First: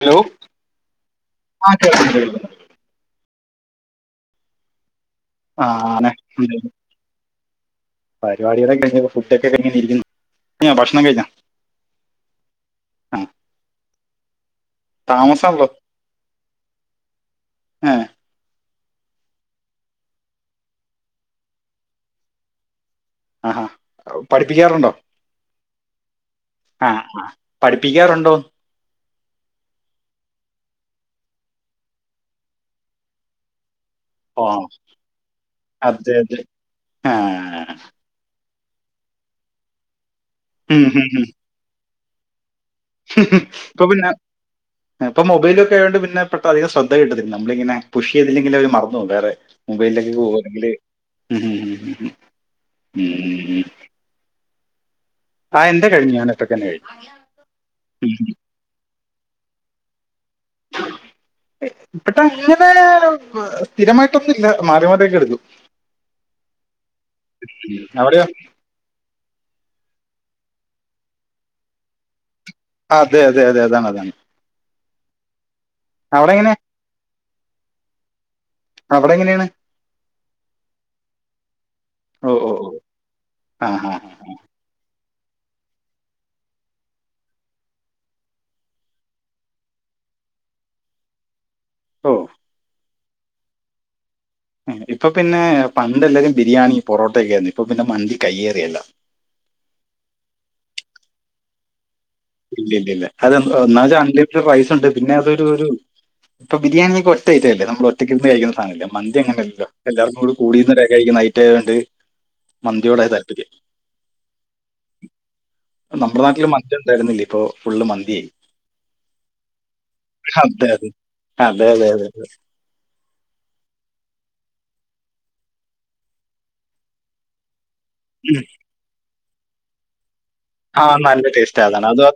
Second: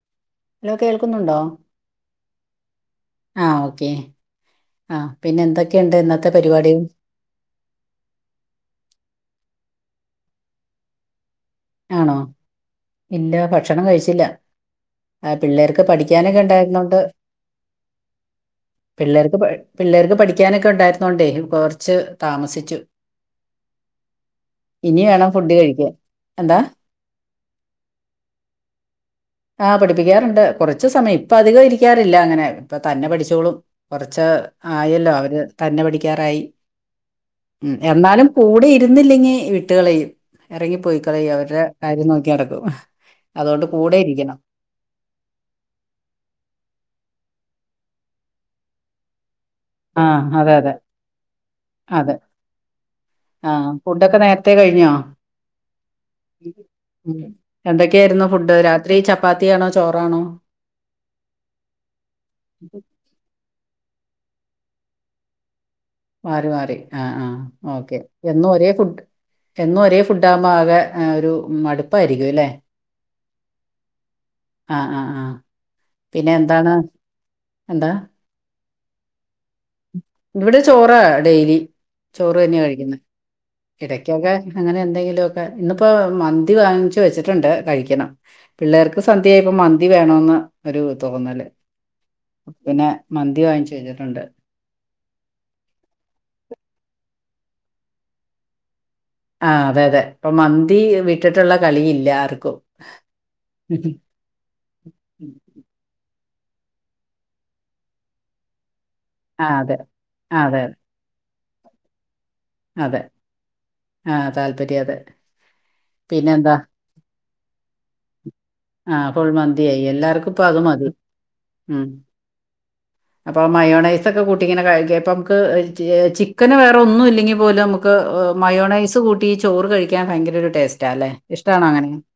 Hello hello കേൾക്കുന്നുണ്ടോ ആ കേൾക്കുന്നു കേൾക്കുന്നു ആഹ് ഓക്കേ ആഹ് പിന്നെ ആ എന്തൊക്കെയുണ്ട് ആണെ ഇന്നത്തെ പരിപാടികൾ പരിപാടികൊക്കെഴിഞ്ഞപ്പോ ഫുഡ്ക്കെ കഴിഞ്ഞിരിക്കാ ഭക്ഷണം കഴിഞ്ഞാ ആണോ ഇല്ല ഭക്ഷണം കഴിച്ചില്ല ആഹ് താമസമാണല്ലോ പിള്ളേർക്ക് പഠിക്കാനൊക്കെ ഉണ്ടായിരുന്നോണ്ട് ഏ പിള്ളേർക്ക് പിള്ളേർക്ക് പഠിക്കാനൊക്കെ ഉണ്ടായിരുന്നോണ്ടേ കുറച്ച് താമസിച്ചു ആഹാ ഇനി വേണം ഫുഡ് കഴിക്കാൻ എന്താ ആഹ് ആഹ് പഠിപ്പിക്കാറുണ്ടോ [inaudible] ആഹ് പഠിപ്പിക്കാറുണ്ട് കുറച്ച് സമയം ഇപ്പ അധികം ഇരിക്കാറില്ല അങ്ങനെ ഇപ്പ തന്നെ പഠിച്ചോളും കുറച്ച് ഓ ആയല്ലോ അവര് തന്നെ അതെ അതെ പഠിക്കാറായി ആ ഉം എന്നാലും കൂടെ ഇരുന്നില്ലെങ്കി വിട്ടുകളയും ഇറങ്ങി ഉം, ഉം, പോയിക്കളയും അവരുടെ കാര്യം നോക്കി നടക്കും അതുകൊണ്ട് അപ്പൊ കൂടെ പിന്നെ ഇരിക്കണം ഇപ്പൊ മൊബൈലൊക്കെ ആയോണ്ട് പിന്നെ ഇപ്പ അധികം ശ്രദ്ധ കിട്ടില്ല നമ്മളിങ്ങനെ പുഷ് ചെയ്തില്ലെങ്കിൽ അവരെ മറന്നു പോകും വേറെ മൊബൈലിലൊക്കെ ആഹ് പോവാ അതെ അല്ലെങ്കിൽ അതെ ഉം ഉം അതെ ഉം ഉം ആഹ് ഫുഡൊക്കെ നേരത്തെ കഴിഞ്ഞോ ആ എന്റെ കഴിഞ്ഞു ഞാൻ ഇപ്പൊ തന്നെ കഴിഞ്ഞു എന്തൊക്കെയായിരുന്നു ഉം. ഫുഡ് രാ ത്രി ചപ്പാത്തിയാണോ ചോറാണോ ഇപ്പട്ടെ അങ്ങനെ സ്ഥിരമായിട്ടൊന്നുല്ല മാറി മാറിയൊക്കെ എടുക്കും മാറി മാറി ആഹ് ആഹ് ഓക്കെ അവിടെ എന്നും ഒരേ ഫുഡ് എന്നും ഒരേ ഫുഡ് ആവുമ്പോ ആകെ ഒരു മടുപ്പായിരിക്കും അല്ലേ അതെ അതെ അതെ അതാണ് അതാണ് ആഹ് ആഹ് ആഹ് അവിടെ പിന്നെ എങ്ങനെ? എന്താണ് എന്താ അവിടെ എങ്ങനെയാണ് ഇവിടെ ചോറാ ഡെയിലി ഓ, ചോറ് ഓ, തന്നെയാണ് ഓ. കഴിക്കുന്നത് ആ, ആ. ഇടക്കൊക്കെ അങ്ങനെ എന്തെങ്കിലൊക്കെ ഇന്നിപ്പോ മന്തി വാങ്ങിച്ചു വെച്ചിട്ടുണ്ട് കഴിക്കണം പിള്ളേർക്ക് സന്ധ്യയപ്പോ മന്തി വേണന്ന് ഒരു തോന്നല് ഓ. പിന്നെ മന്തി വാങ്ങിച്ച് വെച്ചിട്ടുണ്ട് ഇപ്പൊ പിന്നെ പണ്ടെല്ലാരും ബിരിയാണി പൊറോട്ടയൊക്കെ ആയിരുന്നു ഇപ്പൊ പിന്നെ മന്തി കയ്യേറിയല്ലോ ആഹ് അതെ അതെ ഇപ്പൊ മന്തി വിട്ടിട്ടുള്ള കളി ഇല്ല ആർ ഇല്ല ഇല്ല ഇല്ല അത് ഒന്നാമത് അൺലി റ്റഡ് റൈസ് ഉണ്ട് പിന്നെ അതൊരു ഒരു ഇപ്പൊ ബിരിയാണിയൊക്കെ ഒറ്റ ഐറ്റം അല്ലേ നമ്മൾ ഒറ്റയ്ക്ക് നിന്ന് കഴിക്കുന്ന സാധനമല്ലേ മന്തി ആഹ് അങ്ങനെല്ലല്ലോ അതെ എല്ലാവരും ആ, കൂടി അതെ ഇരുന്ന് കഴിക്കുന്ന ഐറ്റം ആയതുകൊണ്ട് അതെ മന്തിയോടായി താല്പര്യം ആഹ് താല്പര്യം അതെ നമ്മുടെ നാട്ടില് പിന്നെന്താ മന്തിയു വരുന്നില്ല ഇപ്പോ ഫുള്ള് മന്തിയായ് ആഹ് ഫുൾ മന്തിയായി എല്ലാർക്കും ഇപ്പ അത് അതെ, അതെ. മതി അതെ, ഉം അതെ, അതെ. അപ്പൊ മയോണൈസ് ഒക്കെ കൂട്ടി ഇങ്ങനെ കഴിക്ക ഇപ്പം നമുക്ക് ചിക്കന് വേറെ ഒന്നും ഇല്ലെങ്കി പോലും നമുക്ക് ഉം. മയോണൈസ് കൂട്ടി ചോറ് കഴിക്കാൻ ഭയങ്കര ഒരു ആ ടേസ്റ്റാല്ലെ നല്ല ടേസ്റ്റ് ഇഷ്ടണോ അതാണ്. അങ്ങനെ അത് ആ അതെ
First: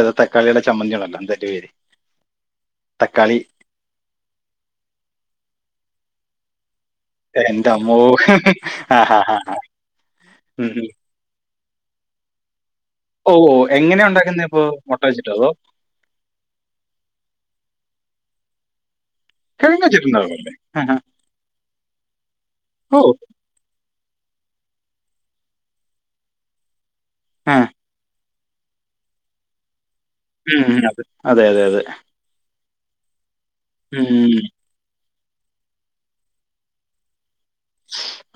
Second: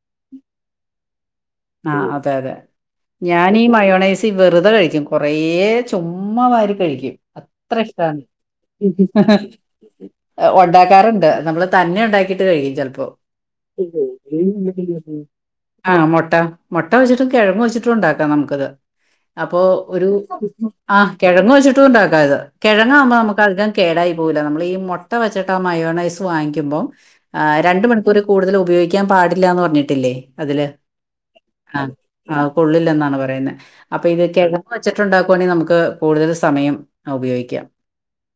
അതെ തക്കാളിയുടെ ചമ്മന്തിയുണ്ടല്ലോ എന്താ അയിന്റെ പേര് ആഹ് അതെ അതെ തക്കാളി ഞാനീ ഈ മയോണൈസ് വെറുതെ കഴിക്കും കുറേ ചുമ്മാവാരി കഴിക്കും എന്റെ അത്ര അമ്മോ ഇഷ്ടാണ് ആ ഹാ ഹാ ഉം ഉം. ഒണ്ടാക്കാറുണ്ട് നമ്മള് തന്നെ ഉണ്ടാക്കിയിട്ട് കഴിക്കും ചെലപ്പോ ഓ ഓ എങ്ങനെയാ ഉണ്ടാക്കുന്ന അപ്പോ മൊട്ട വെച്ചിട്ടോ അതോ ആഹ് മൊട്ട മൊട്ട വെച്ചിട്ടും കിഴങ്ങ് വെച്ചിട്ടും ഉണ്ടാക്കാം നമുക്കത് അപ്പൊ കിഴങ്ങ് ഒരു വെച്ചിട്ടുണ്ടാവുമല്ലേ ആ, ആ. ആഹ് കിഴങ്ങ് വെച്ചിട്ടും ഉണ്ടാക്കാത് ഓ കിഴങ്ങാകുമ്പോ നമുക്ക് അധികം കേടായി പോവില്ല നമ്മൾ ഈ മൊട്ട വച്ചിട്ട് മയോണൈസ് വാങ്ങിക്കുമ്പോ ആ രണ്ട് മണി ക്കൂര് കുടുതൽ ഉപയോഗിക്കാൻ പാടില്ലാന്ന് പറഞ്ഞിട്ടില്ലേ ഉം അതെ അതെ അതെ അതെ ആഹ് കൊള്ളില്ലെന്നാണ് പറയുന്നത് ഉം, അപ്പൊ ഉം. ഇതൊക്കെ വെച്ചിട്ടുണ്ടാക്കുവാണെങ്കിൽ നമുക്ക് കൂടുതൽ സമയം ഉപയോഗിക്കാം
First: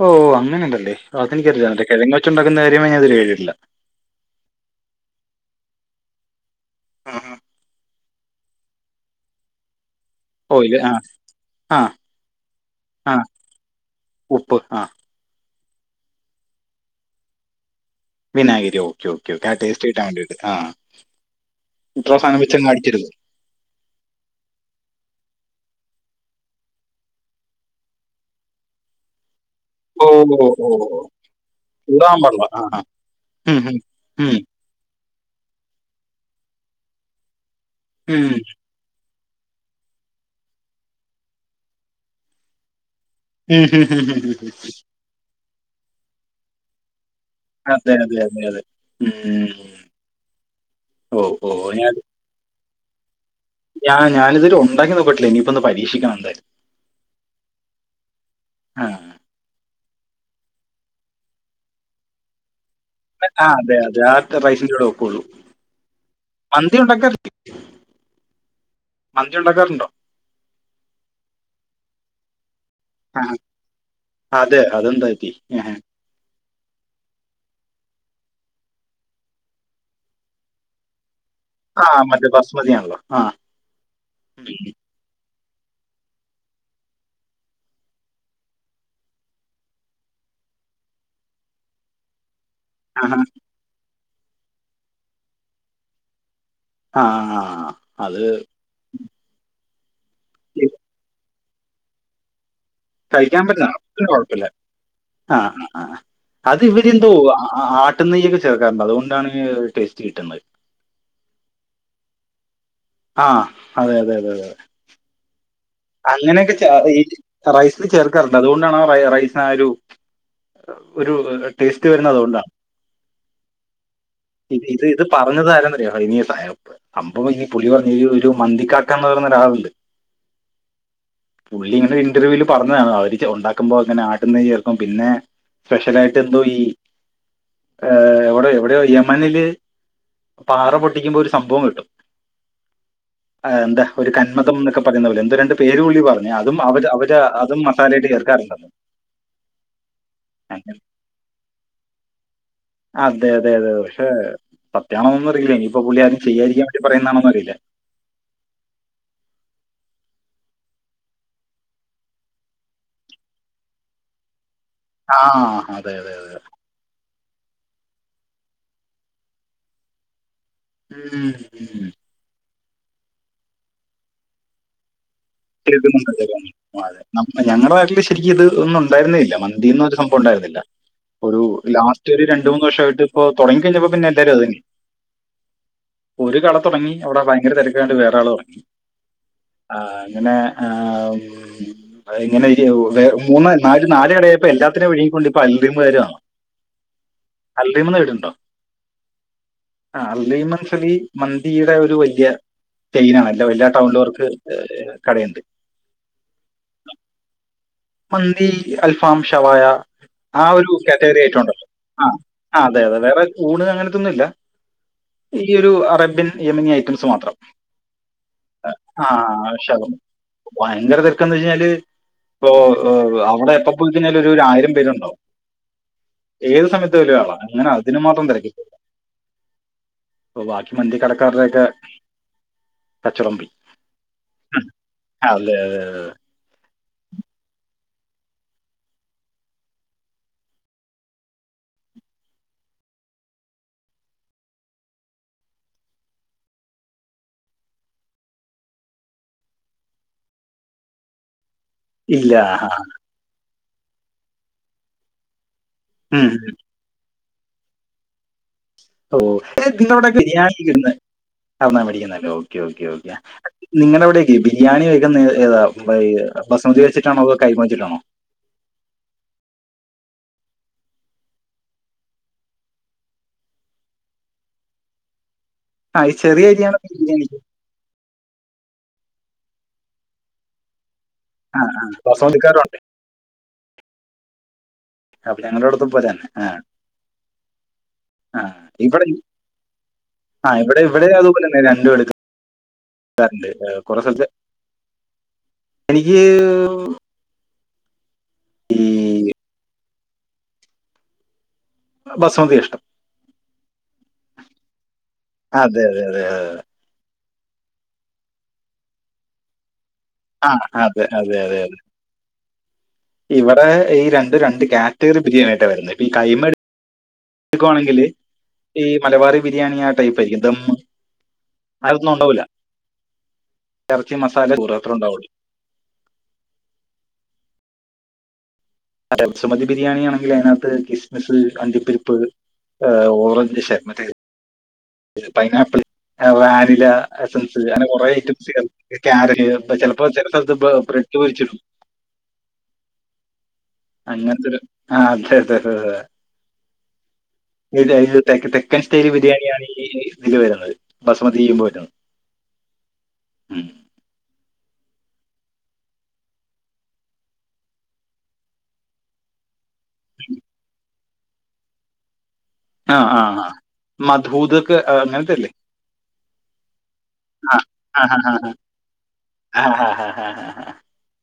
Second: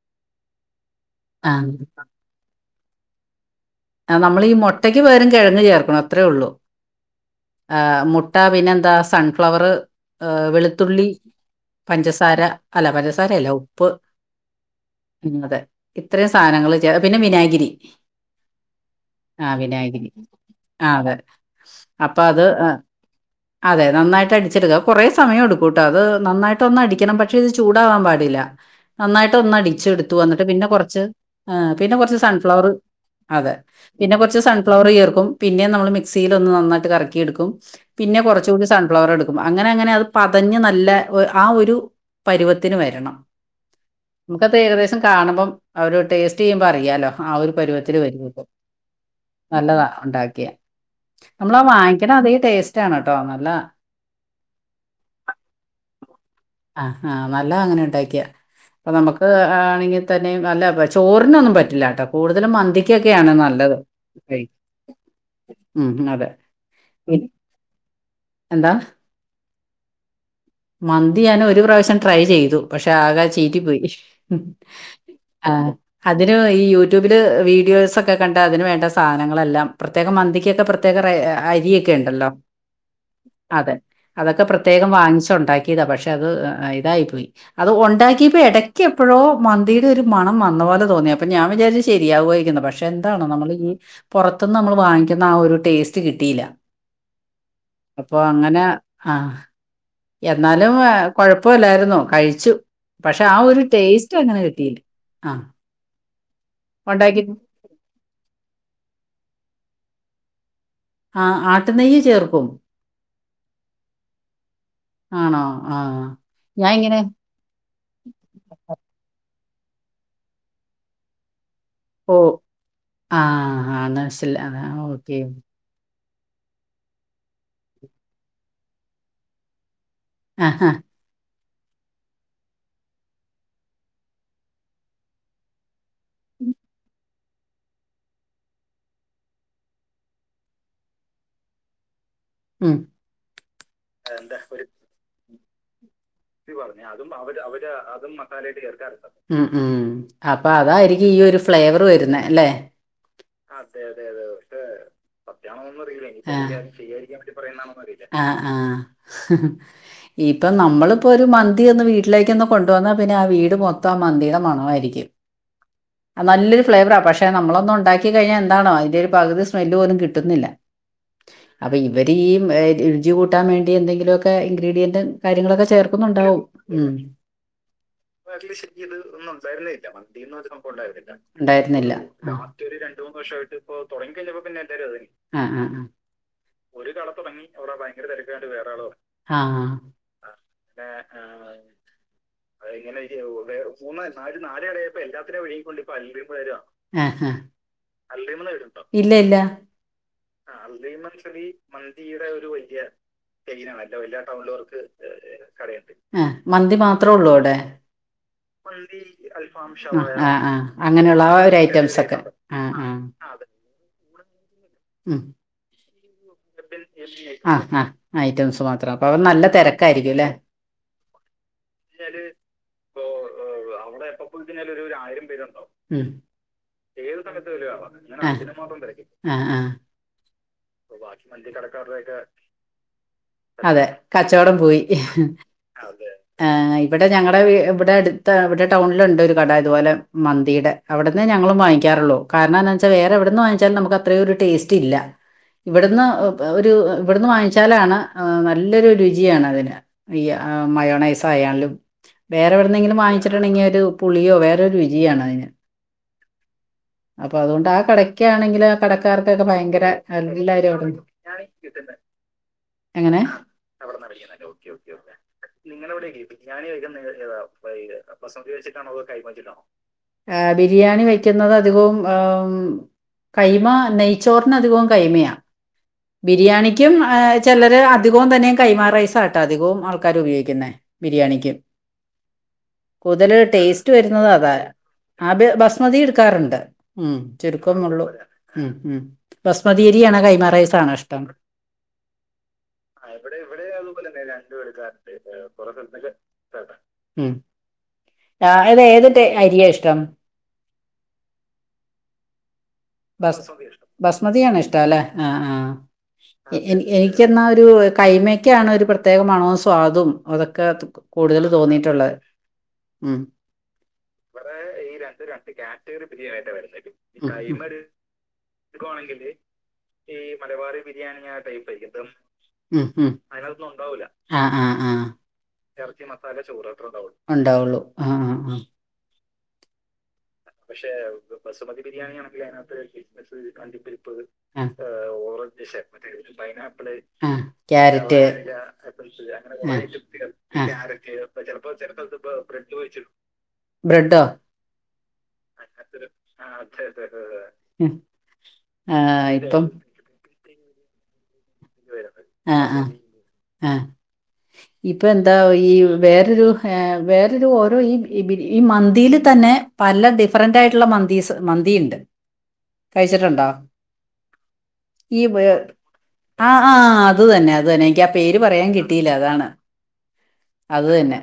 ഓ അങ്ങനെണ്ടല്ലേ അതെനിക്ക് ആ അറീല്ല മറ്റേ കിഴങ്ങ് വെച്ചുണ്ടാക്കുന്ന കാര്യമേ ഞാൻ ഇതുവരെ കേട്ടിട്ടില്ല ആഹ് നമ്മൾ ഈ മുട്ടക്ക് പകരം കിഴങ്ങ് ചേർക്കണം അത്രേ ഉള്ളൂ ആഹ് ആഹ് ആഹ് മുട്ട പിന്നെന്താ സൺഫ്ലവറ് ഏഹ് ഓ ഇല്ല ആ വെളുത്തുള്ളി ആ പഞ്ചസാര അല്ല ആ പഞ്ചസാരല്ല ഉപ്പ് ഉപ്പ് ആ ഉം അതെ ഇത്രയും സാധനങ്ങള് പിന്നെ വിനാഗിരി വിനാഗിരി ഓക്കെ ഓക്കെ ആ ഓക്കെ ആഹ് ടേസ്റ്റ് കിട്ടാൻ വിനാഗിരി വേണ്ടിയിട്ട് ആഹ് അപ്പത് അഹ് അതെ നന്നായിട്ടടിച്ചെടുക്കുക കുറെ സമയം എടുക്കൂട്ടോ അത് നന്നായിട്ടൊന്ന് അടിക്കെണം പക്ഷെ ഇത് ചൂടാവാൻ പാടില്ല. നന്നായിട്ടെന്നടി ഓ ച്ചെടുത്തു ന്നിട്ട് ഓ പിന്നെ ഓ കെർച്ച് ഏഹ് പിന്നെ ചൂടാൻ കെർച്ച് പാടില്ല ആ സൺഫ്ലവറ് ആ. അതെ ഉം, ഉം, പിന്നെ ഉം, കെർച്ച് സൺ ഫ്ലവർ ചേർക്കും പിന്നെ നമ്മള് മികസിയിൽ ഒന്ന് നന്നായിട്ട് കറക്കിയെടുക്കും പിന്നെ ഉം, കെറച്ചൂടി കൂടി സൺഫ്ലവർ എടുക്കും. അങ്ങനെ അങ്ങനെ അത് പതഞ്ഞ് നല്ല ആഹ് ഒരു പരുവത്തിന് വെരണം. ഉം, ഉം, ഉം, ഉം, ഉം. നമുക്കത് ഏകദേശം കാണുമ്പം അവര് ടേസ്റ്റ് ചെയ്യുമ്പോ അറിയാലോ ആഹ് ഒരു അതെ പരുവത്തില് അതെ അതെ രുപം അതെ ഉം. നല്ലതാ ണ്ടാക്കിയാ ഓ ഓ നമ്മളാ ഞാൻ വാങ്ങിക്ക്ണ അതെ ടേസ്റ്റാണ് ട്ടോ ന്നല്ല ത ഞാൻ ഞാതില് ഉണ്ടാക്കി നോക്കിട്ടിലെ ഞിപ്പൊന്ന് പരീക്ഷക്കണം ന്തായാലും. ആഹ് ആഹ് നല്ലതാ അങ്ങനെ ണ്ടാക്കിയാ ആ അപ്പ നമ്മക്ക്. ത് ആണെങ്കിൽ തന്നെ നല്ല ചോറിനൊന്നും പറ്റില്ലട്ടോ കൂടുതലും മന്തി ആഹ് അതെ രാൽത്തെ പൈസീകൂടെ ഒക്കുള്ളൂ. ഉം അതെ മന്തി പിന്നെ ഉണ്ടാക്കാർണ്ട് എന്താ മന്തി ഉണ്ടാക്കാറുണ്ടോ? മന്തി ഞാന് ഒരു പ്രാവശ്യം ട്രൈ ചെയ്തു. പക്ഷെ ആ, ആകെ ചീറ്റി പോയി അതെ അതെന്താ പറ്റി ആഹ്. ഏഹ്. അതില് ഈ യൂട്യൂബില് വീഡിയോസെക്കെ കണ്ടാ അതിന് വേണ്ട സാധനങ്ങളെല്ലാം പ്രത്യേക മന്തിക്കൊക്കെ പ്ര പ്രത്യേക ആ അരിയെക്കെ ഇണ്ടല്ലോ മറ്റേ ബസ്മതി ആണല്ലോ ആ അതെ അതൊക്കെ ഉം. പ്രത്യേകം വാങ്ങിചെണ്ടാക്കി ഇതാ പഷെ അത് തായിപോയി. അത് ഉണ്ടാക്കിയപ്പോ എടയ്ക്ക് എപ്പഴോ മന്തീടെ ഒരു മണം വന്ന പോലെ തോന്നി അപ്പൊ ഞാ വിചാരിച്ചു ശരിയാവെയ്ക്കെന്ന് പഷെ ആഹാ. എന്താണോ നമ്മള് ഈ പൊറത്ത്ന്ന് നമ്മൾ വാങ്ങിക്കുന്ന ആ ഒരു ടേസ്റ്റ് കിട്ടീല. ആ ആ, ആ. അപ്പൊ അത് അങ്ങനെ ആഹ് എന്നാലും കൊഴപ്പല്ലായിരുന്നു കഴിച്ചു. പഷെ ആ കഴിക്കാൻ ഒരു പറ്റില്ല അതൊരു ടേസ്റ്റ് അങ്ങനെ കുഴപ്പമില്ല കിട്ടീല ആ ആഹ് ആ, ആ. അത് ഇവരെന്തോ ആട്ട് നെയ്യൊക്കെ ചേർക്കാറ്ണ്ട് അതുകൊണ്ടാണ് ടേസ്റ്റ് കിട്ടുന്നത്. ആഹ് ആട്ട് നെയ്യ് ചേർക്കും. ആഹ് അതെ അതെ അതെ. ആണോ ആഹ്. അങ്ങനെയൊക്കെ ചേ ഇ റൈസില് ചേർക്കാറുണ്ട് അതോണ്ടാണ് ആ റൈസിന് ആ ഒരു ഒരു ടേസ്റ്റ് ഓ വരുന്നതതോണ്ടാ. ആ ആ മനസ്സില്ല ഇത് ആ ഇത് ഇത് ഓക്കെ പറഞ്ഞതാരാന്നറിയോ ഇനിയ സായം. സംഭവം ഇനി പുളളി പറഞ്ഞൊരു മന്തി കാക്കാന്ന് പറയുന്നൊരാളുണ്ട്. ആഹ് ആഹ് പുള്ളി ഇങ്ങനെ ഒരിന്റർവ്യൂല് പറഞ്ഞതാണ് അവര്ണ്ടാക്കുമ്പോ ഇങ്ങനെ ആട്ട് നെയ്യ് ചേർക്കും പിന്നെ. സ്പെഷലായിട്ട് എന്തോ ഈ ഏ എവടെ എവടെയോ യമനില് പാറ പൊട്ടിക്കുമ്പോ ഒരു സംഭവം കിട്ടും ഉം ആഹ് എന്താ ഒരു കന്മദം ന്നൊക്കെ പറയുന്ന പോലെ എന്തോ രണ്ട് പേരും പുള്ളി പറ ചേർക്കാറുണ്ടെന്ന് ഉം ഉം അപ്പ അങ്ങനെ. അതാരി ഈ ഒരു ഫ്ലേവറ് വരുന്നെ ല്ലേ. അതെ അതെ അതെ ക്ഷെ സത്യാണോന്നൊന്നും അറിയില്ല നിപ്പൊ പുള്ളി ആരും ചെയ്യാതിരിക്കാൻ വേണ്ടി പറയുന്നതാണോന്നും അറിയില്ല. ആഹ് ആഹ് ഇപ്പം നമ്മളും ഇപ്പൊരു മന്തി ഒന്ന് വീട്ടിലേക്കൊന്ന് കൊണ്ട് വന്നാ പിന്നെ ആ വീട് മൊത്തം ആ മന്തീടെ മണമാരിക്കും. ആ അതെ അതെ അതെ നല്ലൊരു ഫ്ലേവെറാ പഷ് ക്ഷെ നമ്മളൊന്നൊണ്ടാക്കികഴിഞ്ഞാ എന്താണോ അതിന്റെ ഒരു പകുതി സ്മെല്ല് പോലും കിട്ടുന്നില്ല. ഉം ഇവരീ രുചി കൂട്ടാൻ വേണ്ടി എന്തെങ്കിലൊക്കെ ഇൻഗ്രീഡിയൻ്റും കാര്യങ്ങളൊക്കെ ചേർക്ക് കേൾക്കുന്നുണ്ട് ക്ന്നുണ്ടാവും കേൾക്കുന്നുണ്ട്. ഉം അതെ നമ്മ- ഞങ്ങളുടെ നാട്ടിൽ ശരിക്കും ഇത് ഒന്നും ഉണ്ടായിരുന്നില്ല മന്തി എന്ന് ഒരു സംഭവം ഉണ്ടായിരുന്നില്ല ഒരു ഉണ്ടായിരുന്നില്ല. ലാസ്റ്റ് ഒരു രണ്ടു മൂന്ന് വർഷമായിട്ട് ഇപ്പൊ തുടങ്ങി കഴിഞ്ഞപ്പോ പിന്നെ എല്ലാരും അത് തന്നെ ആഹ് ആഹ് ആഹ് ഒരു കട തൊടങ്ങി അവിടെ ഭയങ്കര തിരക്കായേണ്ട് വേറാൾ തുടങ്ങി ആ അങ്ങനെ. ആ ഊ [unintelligible] ആഹ് ഇങ്ങനെ ജ്ജ് വേറെ മൂന്ന് നാല് നാല് കടയായപ്പോ എല്ലാത്തിനേം വിഴുങ്ങിക്കൊണ്ട് ഇപ്പൊ അൽ റിമ്മ്കാര് വന്ന് ആഹ് ആഹ് ഇല്ല ഇല്ല ആഹ് അൽ റീം മൻസിലീ മന്തിയുടെ ഒരു വലിയ ചെയിനാണ് എല്ലാ വല്യ ടൗണിലവർക്ക് ഏ കടയ് എണ്ട് ആഹ് മന്തി മാത്രേ ഒള്ളൂ അവിടെ മന്തി അൽഫാം ഷവായ ആ ആ ഒരു കാറ്റഗറി അങ്ങനെയുള്ള ആ ഒരു ഐറ്റെണ്ടല്ലോ ഐറ്റംസ് ആഹ് ഒക്കെ ഐറ്റംസ് ആ ആഹ് അതെ ആ അതെ വേറെ ഊണ് അങ്ങനത്തൊന്നും ഇല്ല ഉം. ഈയൊരു അറേബ്യൻ യമിനി ഐറ്റംസ് മാത്രം ആ ഐറ്റംസ് ആ ഐറ്റംസ് മാത്രം അപ്പൊ ആ അവർ നല്ല ശകം തിരക്കായിരിക്കും അല്ലെ ഭയങ്കര തെരക്കന്ന് കഴിഞ്ഞാല് ഇപ്പൊ ഹ് അവിടെ എപ്പ പോയി കഴിഞ്ഞാലും ഒരു ഒരു ആയിരം പേരുണ്ടാവും ഏത് സമയത്ത് വലിയ ആളാണ് അങ്ങനെ ആഹ് അതിന് മാത്രം ആഹ് ആഹ് അപ്പൊ ബാക്കി മന്തി കടക്കാരുടെക്കെ അതെ കച്ചവടം പോയി അല്ലേ ആഹ് ഇവിടെ ഞങ്ങടെ വീ ഇവിടെ അടുത്ത ഇവിടെ ടൗണിലുണ്ട് ഒരു കട ഇതുപോലെ മന്തീടെ അവിടുന്നേ ഞങ്ങളും വാങ്ങിക്കാറുള്ളൂ കാരണം എന്താന്ന് വെച്ചാ വേറെ എവിടുന്ന് വാങ്ങിച്ചാലും നമുക്ക് അത്രേ ഒരു ടേസ്റ്റ് ഇല്ല ഇവിടുന്ന് ഒരു ഇവിടുന്ന് വാങ്ങിച്ചാലാണ് നല്ലൊരു രുചിയാണ് അതിന് വിയ്യ മയോണൈസായാലും ഇല്ല ആ. വേറെവിടെന്നെങ്കിലും വാങ്ങിച്ചിട്ടുണ്ടെങ്കിൽഒരു പുളിയോ വേറൊരു രുചിയാണതിന് ഉം അപ്പൊ അതുകൊണ്ട് ആ കടക്കാ ണെങ്കില് ആ കടക്കാർ ഓ നിങ്ങളോടൊക്കെ ബിരിയാണി തിന്ന് എടന്നാ മേടിക്കുന്നല്ലേ ഓക്കെ ഓക്കെ എങ്ങനെ ഓക്കെ നിങ്ങളവിടെ ഈ ബിരിയാണി വെക്കുന്ന ഏതാ ഏതാ [unintelligible] ബസ്മതി വച്ചിട്ടാണോ അതോ കൈമച്ചിട്ടാണോ ബസ്മതി വെച്ച്ട്ടാണോ അതോ കൈമ വെച്ച് ട്ടാണോ ബിരിയാണി വെക്കുന്നത് അധികവും ഏ കൈമ നെയ് ചോറിനാധികവും കൈമായാ ആ ഈ ചെറിയ അരിയാണ് ബിരിയാണിക്കും ബിരിയാണി ഏച്ച് ചിലര് അധികവും തന്നെ കൈമാ റൈസാട്ടോ അധികവും ആൾക്കാരു ഉപയോഗിക്കുന്നേ ബിരിയാണിക്കും ആ ആ ബസുമതിക്കാരുണ്ട് കൂതല് ടേസ്റ്റ് വരുന്നത് അതാ അപ്പൊ ആത് ഞങ്ങളുടെ അടുത്ത് ബസ്മതി പോലെ തന്നെ ആ എടുക്കാറുണ്ട് ഉം ചുരുക്കമുള്ളൂ ആ ഉം ഉം ഇവിടെ ബസ്മതീരിയാണോ ആ ഇവിടെ കൈമാറൈസാണോ ഇവിടെ ഇഷ്ട്ടം അതുപോലെ തന്നെ രണ്ടും എടുക്കും ആ ഇവിടെ ഇവിടെ കുറെ അതുപോലെന്നെ സ്ഥലത്ത് രണ്ട് എടുക്കാറ്ണ്ട് കുറേ സ്ഥല് എനിക്ക് ത്തൊക്കെ [unintelligible] ഉം ആയത് ഈ ഏത് ത അരിയാ ഇഷ്ടം ബസമതിയാ ഇഷ്ടം ബസ്മതിയാണ് ഇഷ്ടം അല്ലെ ആ ആ അതെ അതെ അതെ എനി എനിക്ക് ന്നാൽ ഒരു കൈമക്കാണ് ഒരു പ്രത്യേക മണവും സ്വാദും ആ അതൊക്കെ അതെ അതെ കൂടുതൽ അതെ തോന്നിയിട്ടുള്ളത് ഉം ഇവിടെ ഈ രണ്ടു രണ്ട് കാറ്റഗറി ബിരിയാണിയായിട്ടാ വരല് ഈ കൈമ ട് കൈമാര് ഈ മലബാറി ബിരിയാണി ആ ടൈപ്പ് ആയിരിക്കും ഏ ദെം അതൊന്നും ഉണ്ടാവൂല്ല ഉം ഉം അതിനകത്തൊന്നും ഉണ്ടാവൂല്ല ആ ആ ചോറ് ആ അത്ര ഉണ്ടാവുള്ളൂ ഇറച്ചി മസാല ചോറ്ത്രേ ഉണ്ടാവൊള്ളു ബസ് മതി ബിരിയാണി ആണെങ്കിൽ അതിനകത്ത് ക്രിസ്മസ് അണ്ടിപ്പരിപ്പ് ഏ ഓറഞ്ച് ശേ, മറ്റേ അണ്ടിപ്പരിപ്പ് അ ഓറഞ്ച് ഷേ പൈനാപ്പിൾ മറ്റേ ഏഹ്, വാനില പൈനാപ്പിൾ എസൻസ് അങ്ങനെ കുറെ ക്യാരറ്റ് ഐറ്റംസ് ചേർത്ത്, ക്യാരറ്റ് അ ചിലപ്പോ ചില സ്ഥലത്ത് ക്യാരറ്റ് ബ്രെഡ് പൊരിച്ചിടും ചെൽപ്പോ ചെൽ പ്പോ ബ്രെഡ് പൊരിച്ചതും അങ്ങനത്തെ ഒരു ആഹ് ആതെ തെ അതെ [unintelligible] ചിക്കൻ സ്റ്റൈല് ആഹ് ഇപ്പം ബിരിയാണിയാണ് ഈ ഇതിൽ വരുന്നത് ബസ്മതി ചെയ്യുമ്പോൾ വരുന്നത് ആ ആഹാ ഉം. ആ ഇപ്പൊ എന്താ ഈ വേറൊരു വേറൊരു ഓരോ ഈ ഈ ബിരി മന്തിയില് തന്നെ പല ഡിഫറന്റ് ആയിട്ടുള്ള മന്തീസ് മന്തിയുണ്ട് ആ ആ ഹ് ആ കഴിച്ചിട്ടുണ്ടോ മധൂഹൂദൊക്കെ ഈ അങ്ങനത്തെല്ലേ വേ- ആ ആഹ് അത് തന്നെ അതന്നെ എനിക്ക് ആ പേര് പറയാൻ കിട്ടിയില്ല അതാണ് ആ ആ ആ ആ ആ അത് തന്നെ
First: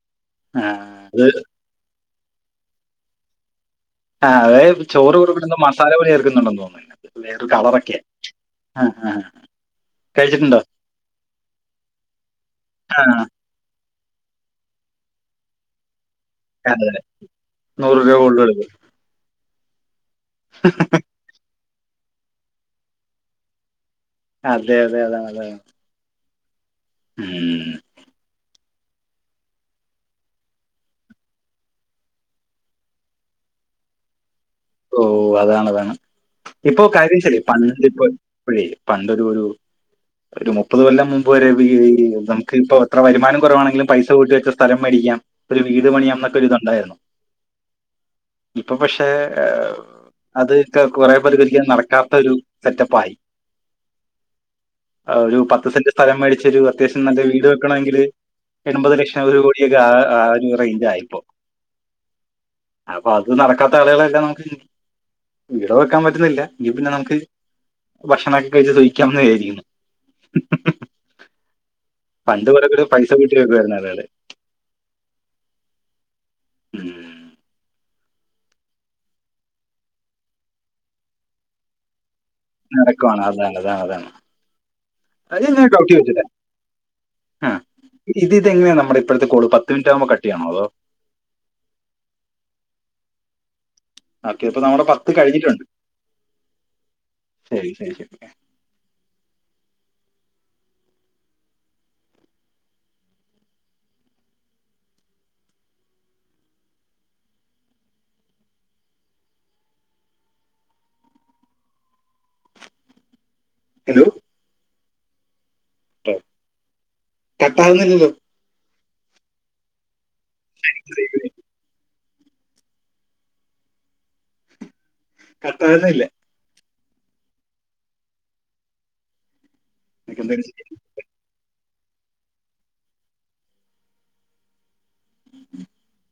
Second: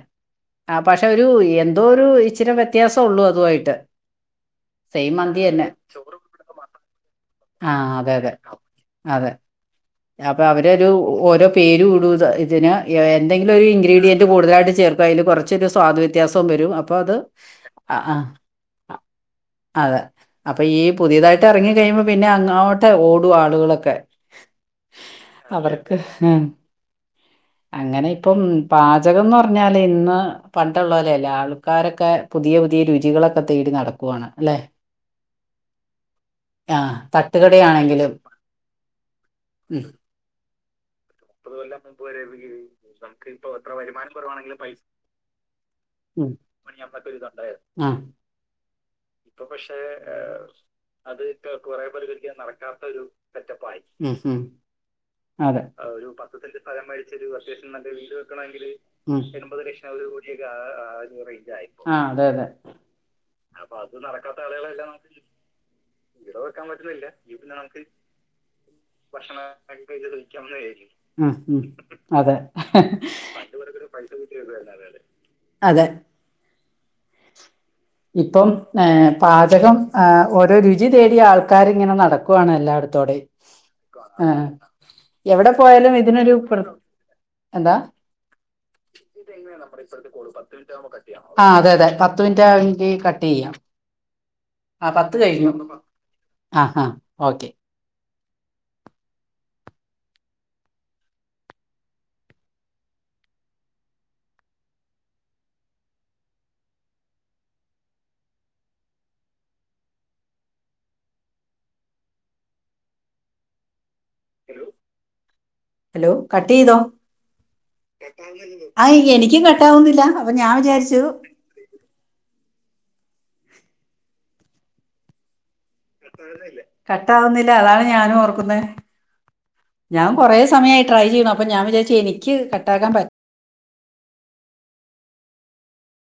ആ പക്ഷെ അത് ഒരു എന്തോ ഒരു ഇച്ചിരി വ്യത്യാസം ഉള്ളൂ അതുവായിട്ട് ആഹ് അത് ചോറ് കൂടി കിട്ടുന്ന മസാല ചേർക്കുന്നുണ്ടെന്ന് തോന്ന് വേറൊരു ആ കളറൊക്കെ അതെ അതെ ആഹ് ഹാ അതെ അപ്പൊ അവരൊരു ഓരോ പേരും ഇടും ഇതിന് ആ എന്തെ ങ്കിലും ഒരു ഇൻഗ്രീഡിയന്റ് കടുതലായിട്ട് ചേർക്കും അതിൽ കുറച്ച് ഒരു സ്വാദ് വ വ്യത്യാസവും വരും അതെ അപ്പൊ അതെ. അത് നൂറ് രൂപ ആഹ് കൂടുതൽ കൊടുക്കും അതെ അപ്പൊ ഈ പുതിയതായിട്ട് ഇറങ്ങി കഴിയുമ്പോൾ പിന്നെ അങ്ങോട്ടെ ഓടും ആളുകളൊക്കെ അതെ അതെ അതെ അഅതങ്ങനെ തന്നാ ക്ക് ഹ് അങ്ങനെ ഇപ്പം പാചകംന്ന് പറഞ്ഞാൽ ഇന്ന് പണ്ടുള്ള പോലെയല്ല ആൾക്കാരൊക്കെ പുതിയ പുതിയ രുചികളൊക്കെ തേടി നടക്കും പോവാണ് അല്ലെ ഓ അതാണ്താണ് ഇപ്പൊ ആഹ് കാര്യം ശെരിയാ പണ്ട് ഇപ്പോഴ തട്ടുകടയാണെങ്കിലും പണ്ടൊരു ഒരു ഉം ഒരു മുപ്പത് കൊല്ലം മു ൻപ് വരെയും നമുക്ക് ഇപ്പൊ എത്ര വരുമാനം കുറവാണെങ്കിലും പൈസ കൂട്ടി വെച്ച സ്ഥലം മേടിക്കാം ഒരു വീട് പണി ഉം ആഹ് ഇപ്പൊ പക്ഷെ ഇപ്പൊ പക്ഷേ അത് പേർക്ക് ഒരിക്കലും കുറെ നടക്കാത്ത പേർക്ക് ഒരു നടക്കാത്ത ഒരു സെറ്റപ്പായി സെറ്റപ്പായി മ് ഹ് ഒരു പത്ത് സെ ന്റ് സ്ഥലം മേടിച്ചൊരു അത്യാവശ്യം നല്ല വീട് വെക്കണമെങ്കിൽ എൺപത് ഉം ലക്ഷം ഒരു കോടിയൊക്കെ ആ റേഞ്ച് ആയി ആഹ് അതെ അതെ അപ്പൊ അത് നടക്കാത്ത ആളുകളെല്ലാം പിന്നെ വീടോ വെക്കാൻ പറ്റുന്നില്ല എങ്കിൽ പിന്നെ നമുക്ക് ഭക്ഷണൊക്കെ കഴിച്ചു സുഖിക്കാവുന്ന് വിചാരിക്കുന്നു ഉം ഉം അതെ പണ്ട് ഇവടൊക്കെ പൈ കൂട്ടി വെക്കുവായിരുന്നു ആളുകള് അതെ ഉം ഇപ്പം പാചകം ആഹ് ഓരോ രുചി തേടി ആൾക്കാരിങ്ങനെ നടക്കും ക്കുവാണ് നടക്കുവാണ് എല്ലായിടത്തോടെയും അതാണ് അതാണ് അതാണ് ആഹ് അത് എവിടെ ഞാൻ കൗട്ടി പോയാലും വെച്ചിട്ടുണ്ട് ഇതിനൊരു പ്ര ആഹ് എന്താ ഇത് ഇതെങ്ങനെയാ നമ്മുടെ ഇപ്പോഴത്തെ കോള് പത്ത് മിനിറ്റ് ആകുമ്പോ കട്ട് ചെയ്യണോ അതോ ആഹ് അതെ അതെ പത്ത് മിനിറ്റ് ആയെങ്കി കട്ട് ചെയ്യാം ആക്കെ ഇപ്പ നമ്മുടെ ആ പത്ത് കഴിഞ്ഞു കഴിഞ്ഞിട്ടുണ്ട് ആ ആ ഓക്കെ ശെരി ശെരി ഹലോ ഹലോ കട്ട് ചെയ്തോ കട്ടാകുന്നില്ലല്ലോ ആഹ് എനിക്കും കട്ട് ആവുന്നില്ല അപ്പോ ഞാൻ വിചാരിച്ചു കട്ടാകുന്നേല്ല കട്ടാവുന്നില്ല അതാണ് ഞാനും ഓർക്കുന്നേ ഞാൻ നിനക്ക് കൊറേ എന്തെങ്കിലും സമയാ ട്രൈ ചെയ്യണു അപ്പ ഞാൻ വിചാരിച്ച് എനിക്ക് കട്ടാക്കാൻ പ ഉ [unintelligible]